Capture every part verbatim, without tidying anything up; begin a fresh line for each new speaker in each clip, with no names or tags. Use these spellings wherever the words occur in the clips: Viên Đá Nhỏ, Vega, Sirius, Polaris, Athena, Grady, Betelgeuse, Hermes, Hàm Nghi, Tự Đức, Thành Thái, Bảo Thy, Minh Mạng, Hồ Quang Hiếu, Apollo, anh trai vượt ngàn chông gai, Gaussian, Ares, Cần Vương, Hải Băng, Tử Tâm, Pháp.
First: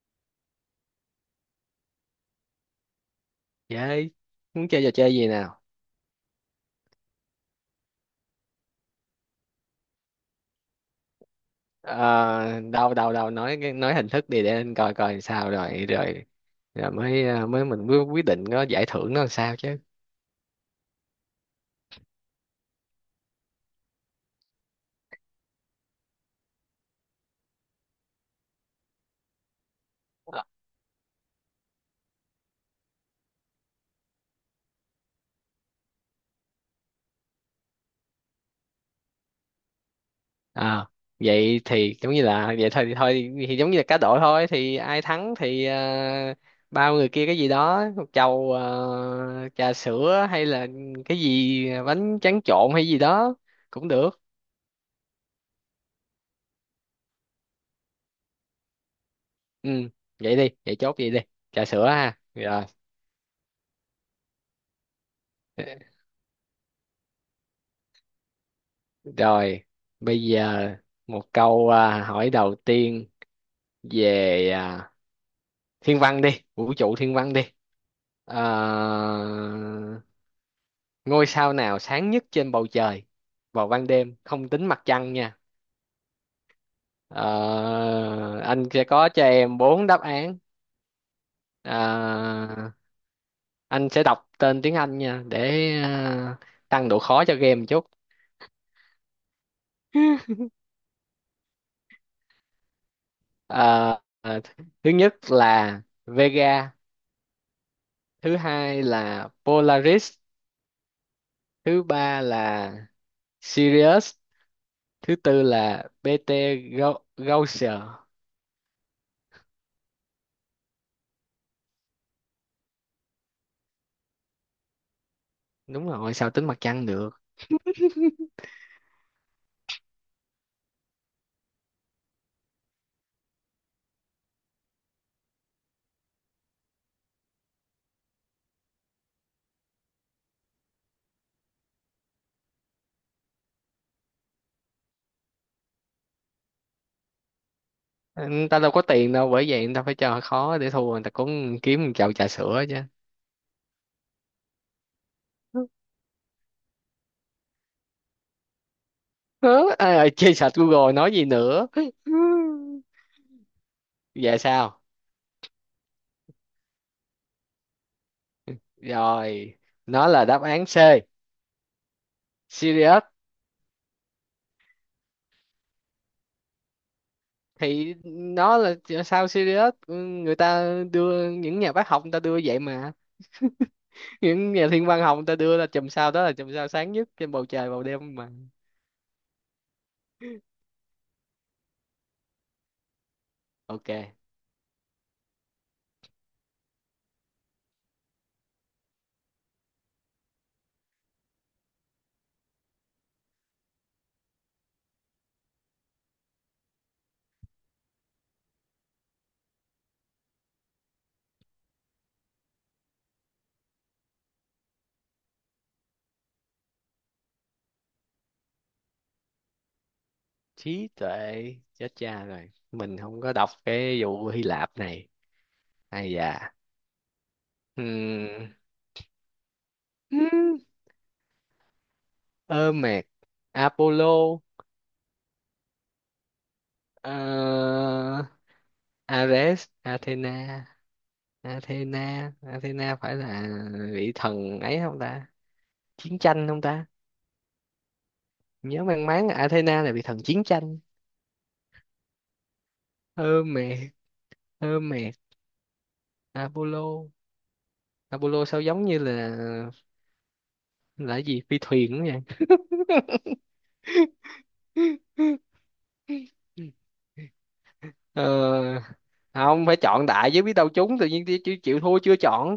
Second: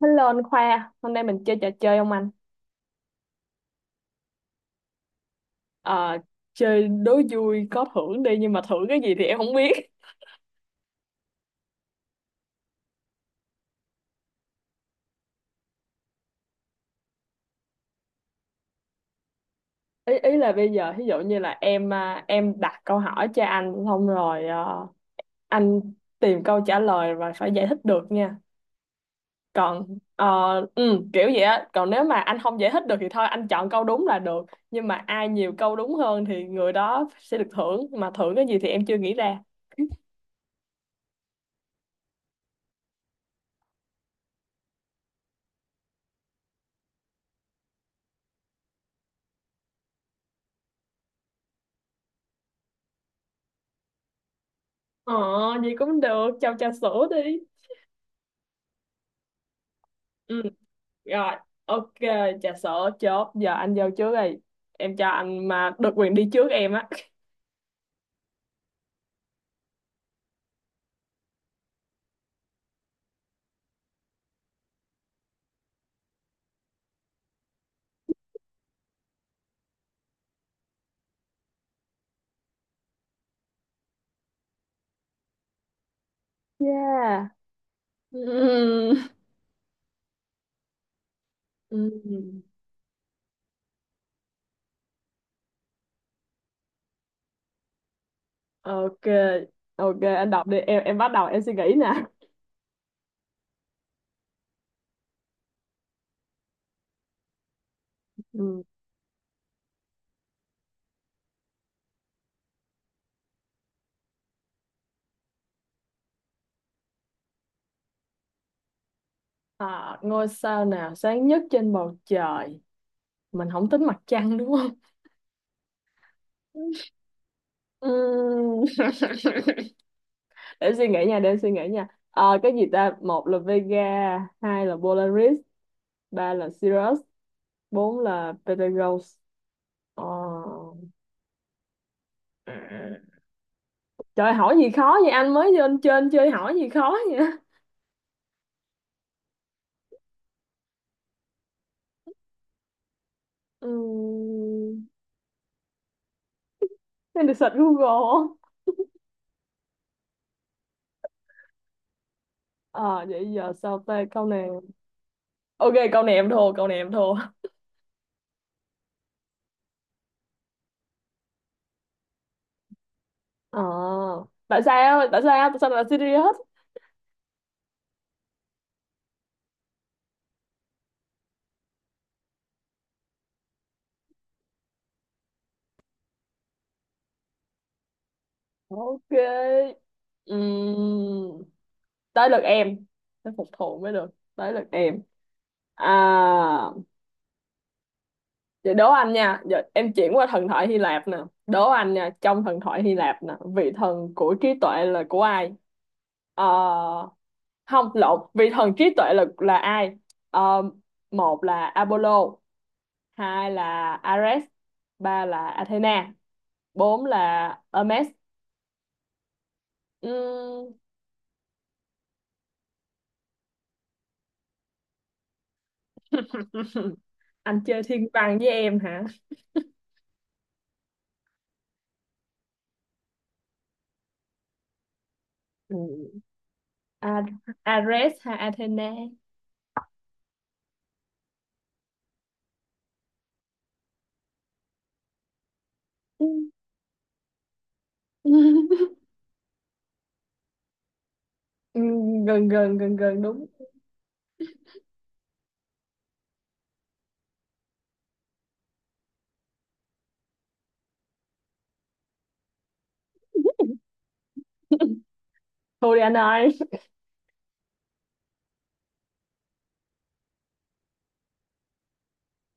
Hello anh Khoa, hôm nay mình chơi trò chơi không anh?
Chơi, muốn chơi trò chơi gì nào?
Ờ, Chơi đố vui có thưởng đi, nhưng mà thưởng cái gì thì em không biết.
Ờ, đâu đâu đâu nói nói hình thức đi để anh coi coi sao rồi rồi rồi mới ờ, mới mình mới quyết định có giải thưởng nó làm sao chứ.
Ý ý là bây giờ ví dụ như là em à, em đặt câu hỏi cho anh xong rồi, ờ, anh tìm câu trả lời và phải giải thích được nha. Còn ờ, ừ, kiểu vậy á, còn nếu mà anh không giải thích được thì thôi anh chọn câu đúng là được. Nhưng mà ai nhiều câu đúng hơn thì người đó sẽ được thưởng, mà thưởng cái gì thì em chưa nghĩ ra.
Ờ, Vậy thì giống như là vậy thôi thì thôi thì giống như là cá độ thôi thì ai thắng thì ờ, bao người kia cái gì đó một chầu ờ, trà sữa hay là cái gì bánh tráng trộn hay gì đó cũng được.
Ờ, Vậy cũng được, cho trà sữa đi.
Ừ, vậy đi, vậy chốt vậy đi.
Rồi,
Trà sữa
ok,
ha.
trà
Rồi.
sữa chốt. Giờ anh vô trước đi. Em cho anh mà được quyền đi trước em á.
Rồi, bây giờ một câu à, hỏi đầu tiên về à, thiên văn đi, vũ trụ thiên văn đi. À, ngôi sao nào sáng nhất trên bầu trời vào ban đêm, không tính mặt trăng nha. Ờ,
Yeah.
anh sẽ có cho em bốn đáp án.
Ừm, Ừm,
À, anh sẽ đọc tên tiếng Anh nha để à, tăng độ khó cho game một chút.
Ok, ok, anh đọc đi. Em em bắt đầu em suy nghĩ nè.
Ờ, ờ, thứ nhất là Vega, thứ
Ừm.
hai là Polaris, thứ ba là Sirius, thứ tư là bê tê Gau- Gaussian.
À, ngôi sao nào sáng nhất trên bầu trời? Mình không tính mặt trăng đúng không?
Đúng rồi, sao tính mặt trăng được?
Ừm. Để suy nghĩ nha, để em suy nghĩ nha. Ờ, cái gì ta? Một là Vega, hai là Polaris, ba là Sirius, bốn là Betelgeuse. Ờ. Ừ. Trời hỏi gì khó vậy, anh mới lên trên chơi hỏi gì khó vậy.
người ta đâu có tiền đâu, bởi vậy người ta phải cho khó, để thua người ta cũng kiếm một chậu trà sữa chứ.
Ừm, Nên được search Google không?
Hớ, ai ơi, chơi sạch, Google nói gì nữa.
Ờ Vậy giờ sao ta câu
Vậy
này?
sao.
Ok, câu này em thua, câu này em thua.
Rồi, nó là đáp án C, Sirius.
Ờ, tại sao tại sao tại sao lại là serious?
Thì nó là sao Sirius. Ừ, người ta đưa, những nhà bác học người ta đưa vậy mà, những nhà thiên văn học người ta đưa ra chùm sao đó là chùm sao sáng nhất trên bầu trời vào đêm mà.
Ok. Ừm, tới lượt em. Phải phục thù
Ok.
mới được. Tới lượt em. À, vậy đố anh nha, giờ em chuyển qua thần thoại Hy Lạp nè. Đố anh nha, trong thần thoại Hy Lạp nè, vị thần của trí tuệ là của ai? Ờ, Không, lộn, vị thần trí tuệ là là ai? Ờ, Một là Apollo, hai là Ares, ba là Athena, bốn là Hermes. Ừm.
Trí tuệ. Chết cha rồi, mình không có đọc cái vụ Hy Lạp này hay dạ.
Anh chơi thiên văn với
Ừm.
em hả?
Ừm. Ơ mệt. Apollo.
Ừ.
Ờ,
A- Ares hay Athena?
Ares, Athena. Athena Athena phải là vị thần ấy không ta, chiến
Ừ.
tranh không ta. Nhớ mang máng là Athena là vị thần chiến tranh.
Ừ, gần gần gần gần
Ơ
đúng.
mệt, ơ mệt. Apollo. Apollo sao giống như là là cái gì phi thuyền đó nha.
Thôi đi anh ơi,
ờ, không phải, chọn đại chứ biết đâu trúng, tự nhiên chịu, chịu chịu thua chưa chọn.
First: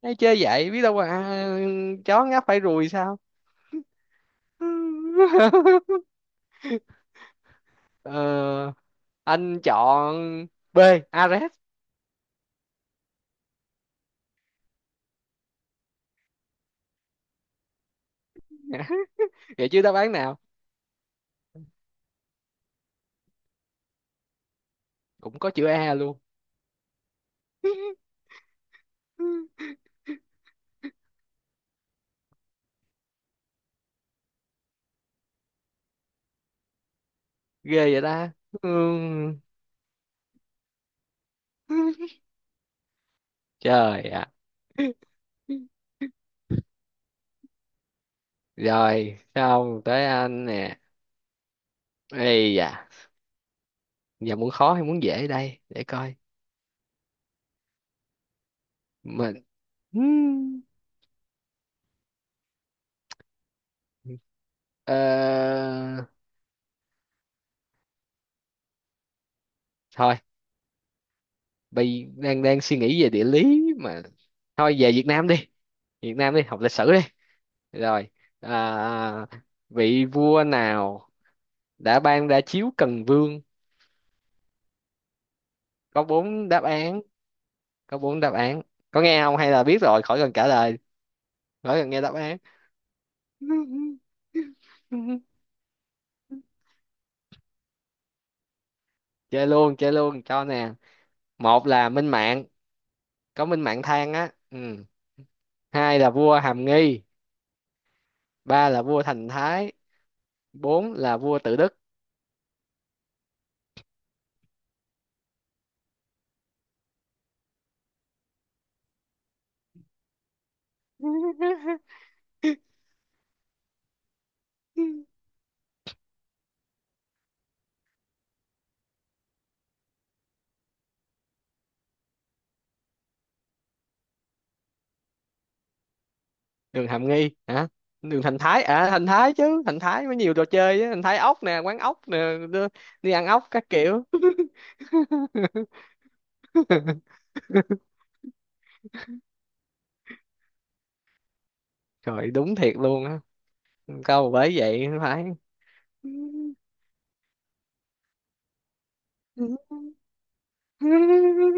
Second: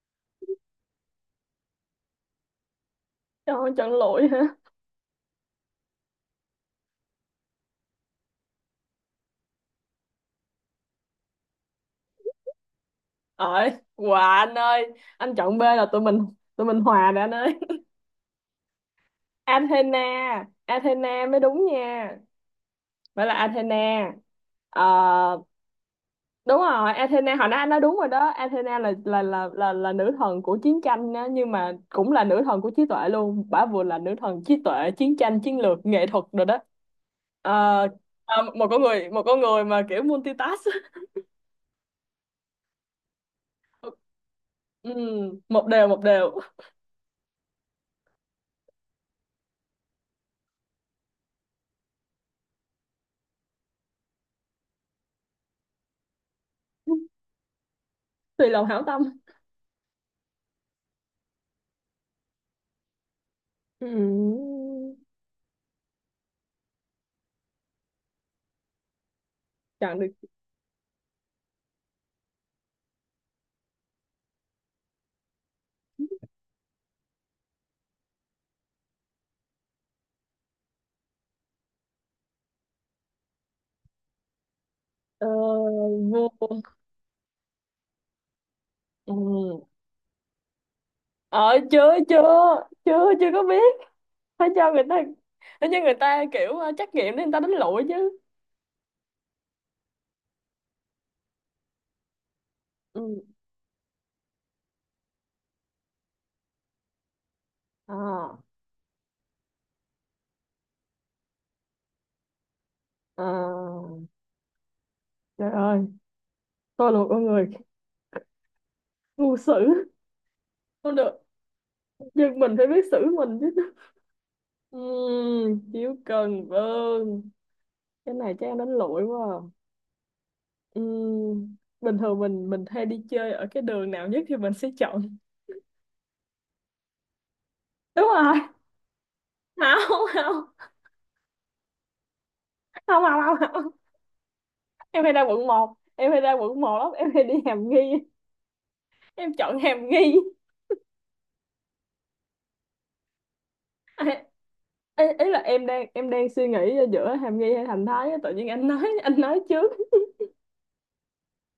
Ê, chơi vậy biết đâu à, chó ngáp phải ruồi sao.
cho không chọn lụi hả?
ờ, anh chọn B, Ares.
Ơi, quà anh ơi, anh chọn B là tụi mình, tụi mình hòa rồi anh ơi.
vậy chứ đáp án nào
Athena, Athena mới đúng nha. Phải là Athena. Ờ,
cũng có chữ A luôn.
đúng rồi, Athena hồi nãy anh nói đúng rồi đó. Athena là là là là, là nữ thần của chiến tranh á, nhưng mà cũng là nữ thần của trí tuệ luôn. Bả vừa là nữ thần trí tuệ, chiến tranh, chiến lược, nghệ thuật rồi đó. Ờ,
ghê vậy ta.
ờ, Một con người, một
Ừ.
con người mà kiểu multitask.
Trời
Ừ,
ạ.
một đều một đều.
Rồi, xong tới anh nè. Ây da, giờ muốn khó hay muốn dễ đây? Để coi.
Tùy lòng hảo tâm.
Mình... Hmm. Ờ...
Ừm, chọn được.
Thôi, bây đang đang suy nghĩ về địa lý mà. Thôi về Việt Nam đi. Việt Nam đi, học lịch sử đi. Rồi, à, vị vua nào đã ban ra chiếu Cần Vương?
ờ,
Có
Vua.
bốn đáp án, có bốn đáp án. Có nghe không hay
Ừm.
là biết rồi, khỏi cần trả lời,
ờ
khỏi cần
chưa
nghe đáp án.
chưa chưa chưa có biết, phải cho người ta, phải cho người ta kiểu ờ, trắc nghiệm để người ta đánh lụi chứ.
chơi luôn chơi luôn cho nè. Một là Minh Mạng,
Ừ.
có Minh Mạng than á ừ. Hai là vua Hàm Nghi,
À,
ba là vua Thành Thái, bốn là vua Tự Đức.
à. Trời ơi, tôi là một con người ngu xử không được, nhưng mình phải biết xử mình chứ. Ừm, chiếu cần vâng. Cái này chắc em đánh lụi quá à. Ừm, bình thường mình mình hay đi chơi ở cái đường nào nhất thì mình sẽ chọn.
đường Hàm Nghi hả.
Đúng
Đường Thành
rồi.
Thái, à Thành Thái chứ, Thành
không
Thái mới nhiều
không
trò chơi á, Thành Thái ốc nè, quán ốc nè. Đi
không
đi ăn
không
ốc
không
các
không.
kiểu.
Em hay ra quận một, em hay ra quận một lắm, em hay đi Hàm Nghi. Em chọn Hàm Nghi.
trời đúng thiệt luôn á,
À,
câu bởi vậy
ý, ý
phải.
là em đang em đang suy nghĩ giữa Hàm Nghi hay Thành Thái á, tự nhiên anh nói, anh nói trước.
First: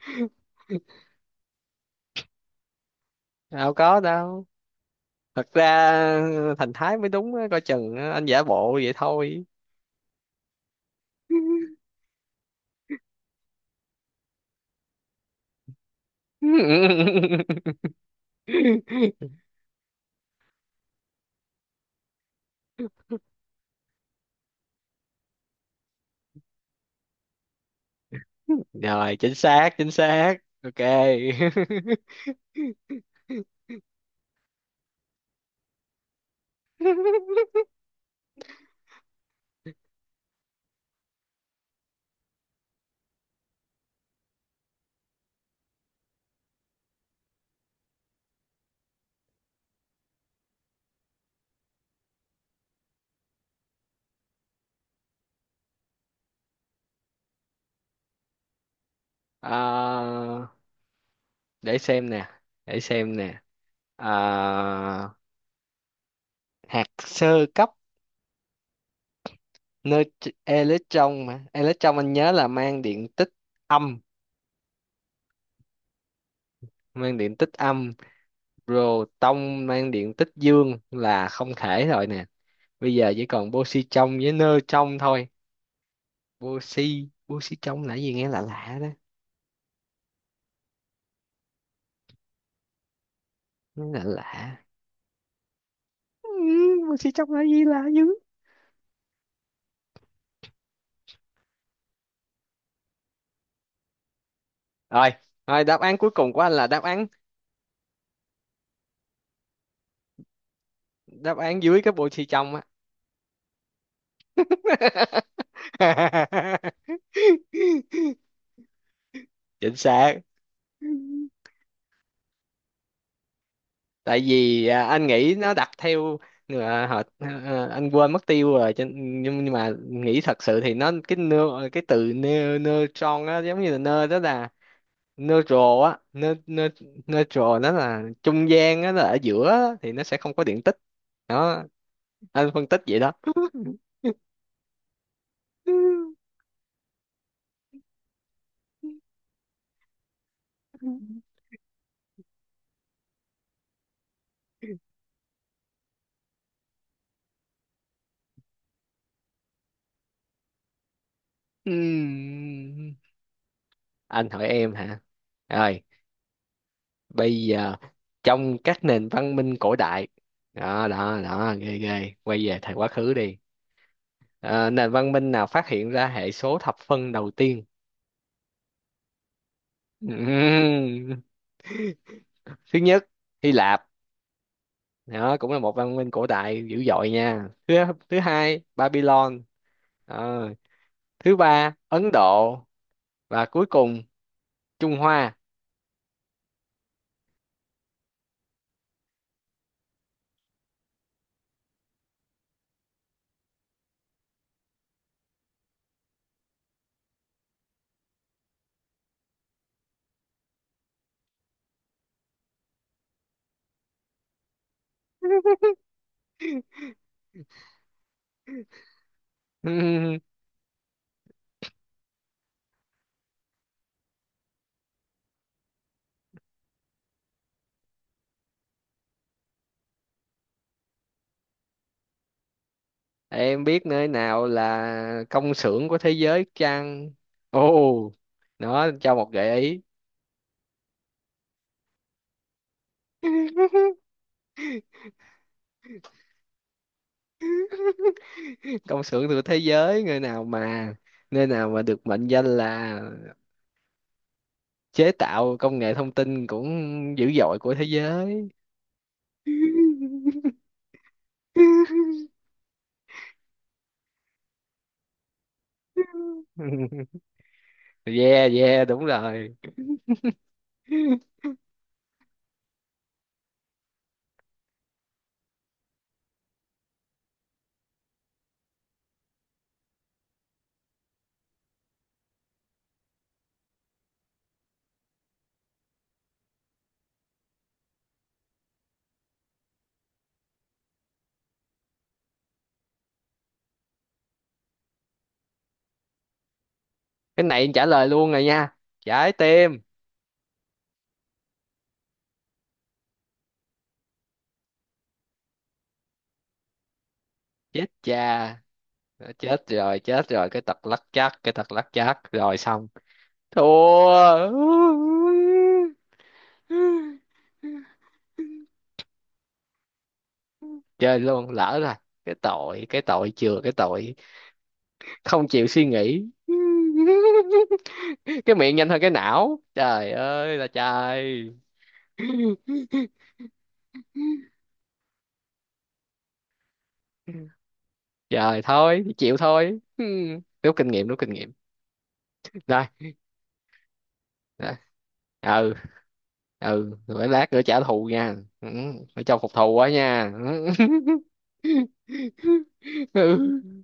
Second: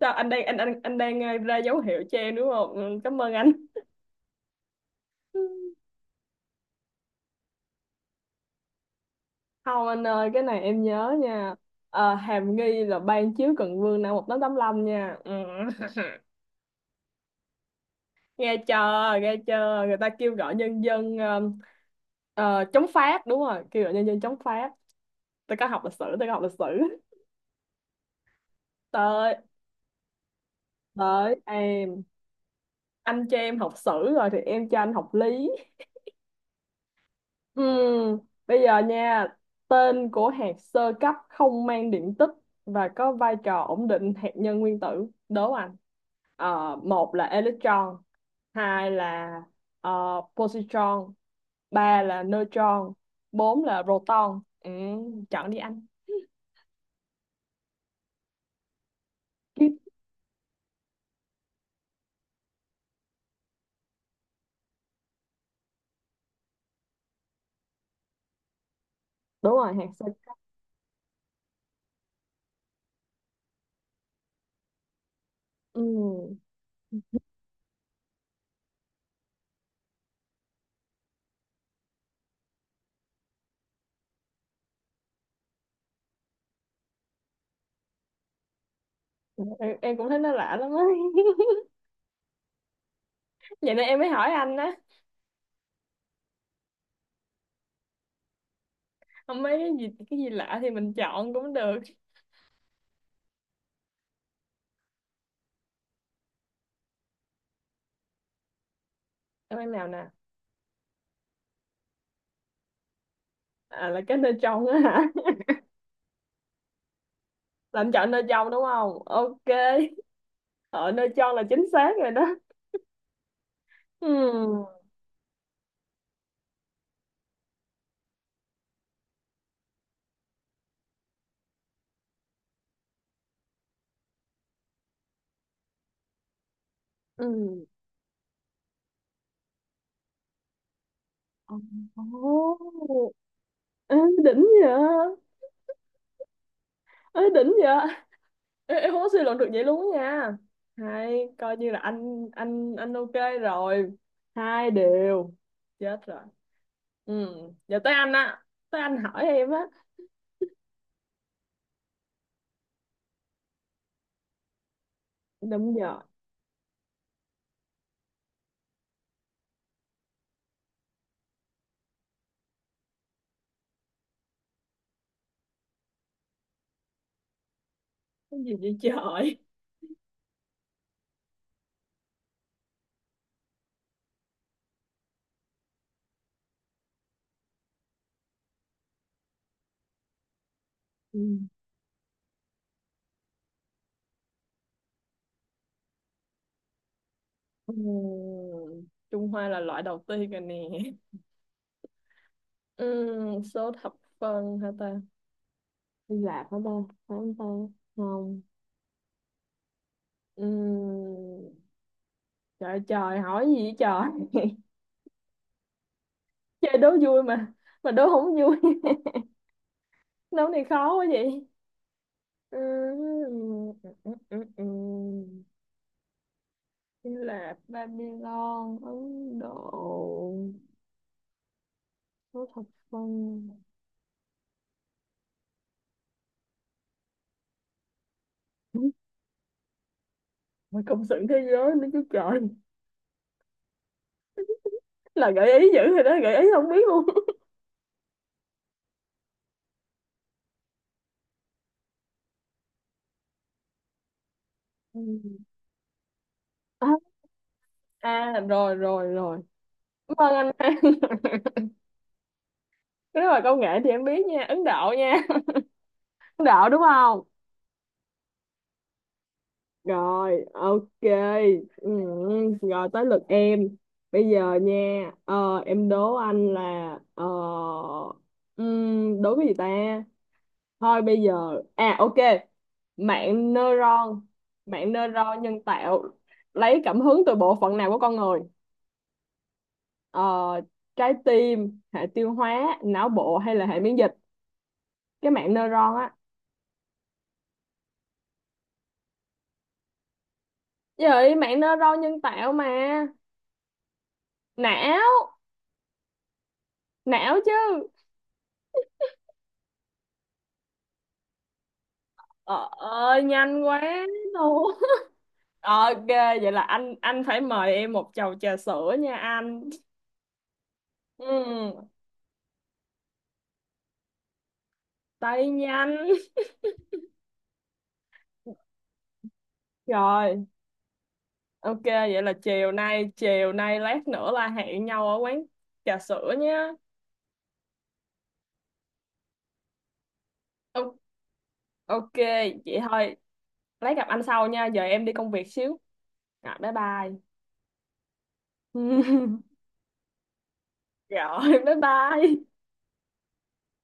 Sao anh đang, anh anh anh đang, ờ, ra dấu hiệu cho em đúng không? Ừ, cảm ơn anh.
đâu có đâu, thật ra ờ, Thành Thái mới đúng á, coi chừng á, anh giả bộ vậy thôi.
Không anh ơi, cái này em nhớ nha. Ờ, Hàm Nghi là ban chiếu Cần Vương năm một chín tám lăm nha. Ừ. nghe chờ nghe chờ người ta kêu gọi nhân dân ờ, ờ, chống Pháp, đúng rồi, kêu gọi nhân dân chống Pháp. Tôi có học lịch sử, tôi có học lịch sử.
rồi
Tới
chính xác, chính xác. Ok.
Tới em. Anh cho em học sử rồi thì em cho anh học lý. Ừm, bây giờ nha, tên của hạt sơ cấp không mang điện tích và có vai trò ổn định hạt nhân nguyên tử, đố anh. Ờ, một là electron, hai là ờ, positron, ba là neutron, bốn là proton. Ừ, chọn đi anh. Kiếp,
Ờ, để xem nè, để xem nè. Ờ, hạt sơ cấp.
đúng rồi hạt sơ
Nơi
cấp.
electron, mà electron anh nhớ là mang điện tích âm,
Ừm,
mang điện tích âm. Proton mang điện tích dương là không thể rồi. Bây giờ chỉ còn Boxy trong với nơ trong thôi. Boxy Boxy trong là gì, nghe lạ lạ đó.
em, em cũng thấy nó lạ lắm á. Vậy nên em
Nghe
mới
lạ
hỏi anh
lạ.
á.
Ừ, Boxy trong là gì, lạ dữ.
Không, mấy cái gì cái gì lạ thì mình chọn cũng được.
Rồi, rồi, đáp án cuối cùng của anh là đáp án,
Em ăn nào nè.
đáp án dưới cái Boxy trong á.
À là cái nơi trong á hả? Là anh chọn nơi trong đúng không? Ok.
chính xác.
Ở nơi trong là chính xác rồi đó.
Tại vì
Ừ.
à, anh nghĩ nó đặt theo à, họ à, anh quên mất tiêu rồi cho- nhưng nhưng mà nghĩ thật sự thì nó cái nơ, cái từ nơ, nơ tròn á, giống như là nơ đó là neutral á, ne, ne, neutral,
Ừ.
nó là trung gian á, nó là ở giữa á, thì nó sẽ không có điện tích
Ồ,
đó. Anh phân tích vậy đó.
ê, đỉnh vậy. Ê, đỉnh vậy. Ê, em không có suy luận được vậy luôn á nha. Hay coi như là anh anh anh ok. Rồi, hai đều. Chết rồi. Ừ, giờ tới anh á, tới anh hỏi em á.
Ừm. Anh hỏi em hả.
Đúng
Rồi
giờ.
bây giờ, trong các nền văn minh cổ đại, đó đó đó ghê ghê, quay về thời quá khứ đi. Ờ, nền văn minh nào phát hiện ra hệ số thập phân đầu tiên?
Cái gì vậy trời?
Ừm. Thứ nhất Hy Lạp, đó cũng là một văn minh cổ đại dữ dội nha. Thứ Thứ hai Babylon. Ờ,
Ừ.
thứ ba Ấn Độ, và cuối cùng Trung Hoa.
Ừ, Trung Hoa là loại đầu tiên rồi nè. Ừ, số thập phân hả ta? Hy Lạp hả ta? Phải không ta? Không. Ừ, trời trời hỏi gì vậy trời? Chơi đố vui mà mà đố không vui.
Ừm,
Đố này khó quá vậy. Ừ, ừ, ừ, ừ. Hy Lạp, Babylon, Ấn Độ, số thập phân.
em biết nơi nào là công xưởng của thế giới chăng. Ồ,
Ừ,
nó cho một gợi ý.
mà công xưởng thế giới nữa chứ trời. Là gợi ý dữ rồi đó, gợi ý không biết luôn.
công xưởng của thế giới, nơi nào mà, nơi nào mà được mệnh danh là
Ừ.
chế tạo công nghệ thông tin cũng
à,
dữ dội của thế
À
giới.
rồi rồi rồi, cảm ơn anh An. Nếu mà công nghệ thì em biết nha, Ấn Độ nha. Ấn Độ đúng không?
yeah, yeah, đúng rồi.
Rồi, ok. Ừ, rồi tới lượt em. Bây giờ nha, ờ, em đố anh là ờ, ừm, đố cái gì ta. Thôi bây giờ, à ok, mạng neuron mạng neuron nhân tạo lấy cảm hứng từ bộ phận nào của con người? ờ, Trái tim, hệ tiêu hóa, não bộ hay là hệ miễn dịch? Cái mạng neuron á.
Cái này trả lời luôn rồi nha, trái tim.
Vậy mạng neuron nhân tạo mà, não não chứ.
Chết cha. Đó, chết rồi, chết rồi, cái tật lắc chắc cái tật lắc chắc rồi
Ờ
xong.
ơi nhanh quá
Thua.
luôn. Ok, vậy là anh anh phải mời em một chầu trà sữa nha anh.
Chơi luôn lỡ
Ừ,
rồi. Cái tội cái tội chừa cái tội
tay
không chịu suy
nhanh.
nghĩ, cái miệng nhanh hơn cái não, trời
Rồi,
ơi là trời.
ok, vậy là chiều nay chiều nay lát nữa là hẹn nhau ở quán trà sữa nhé.
Trời thôi, thì chịu thôi. Ừ. Rút kinh nghiệm, rút kinh nghiệm.
Ok vậy
Rồi,
thôi, lát gặp anh sau nha,
rồi.
giờ em đi công việc
Ừ,
xíu. Rồi, bye
ừ,
bye.
rồi lát nữa trả thù nha. Ừ. Phải cho phục thù quá nha.
Rồi, bye bye.
Ừ.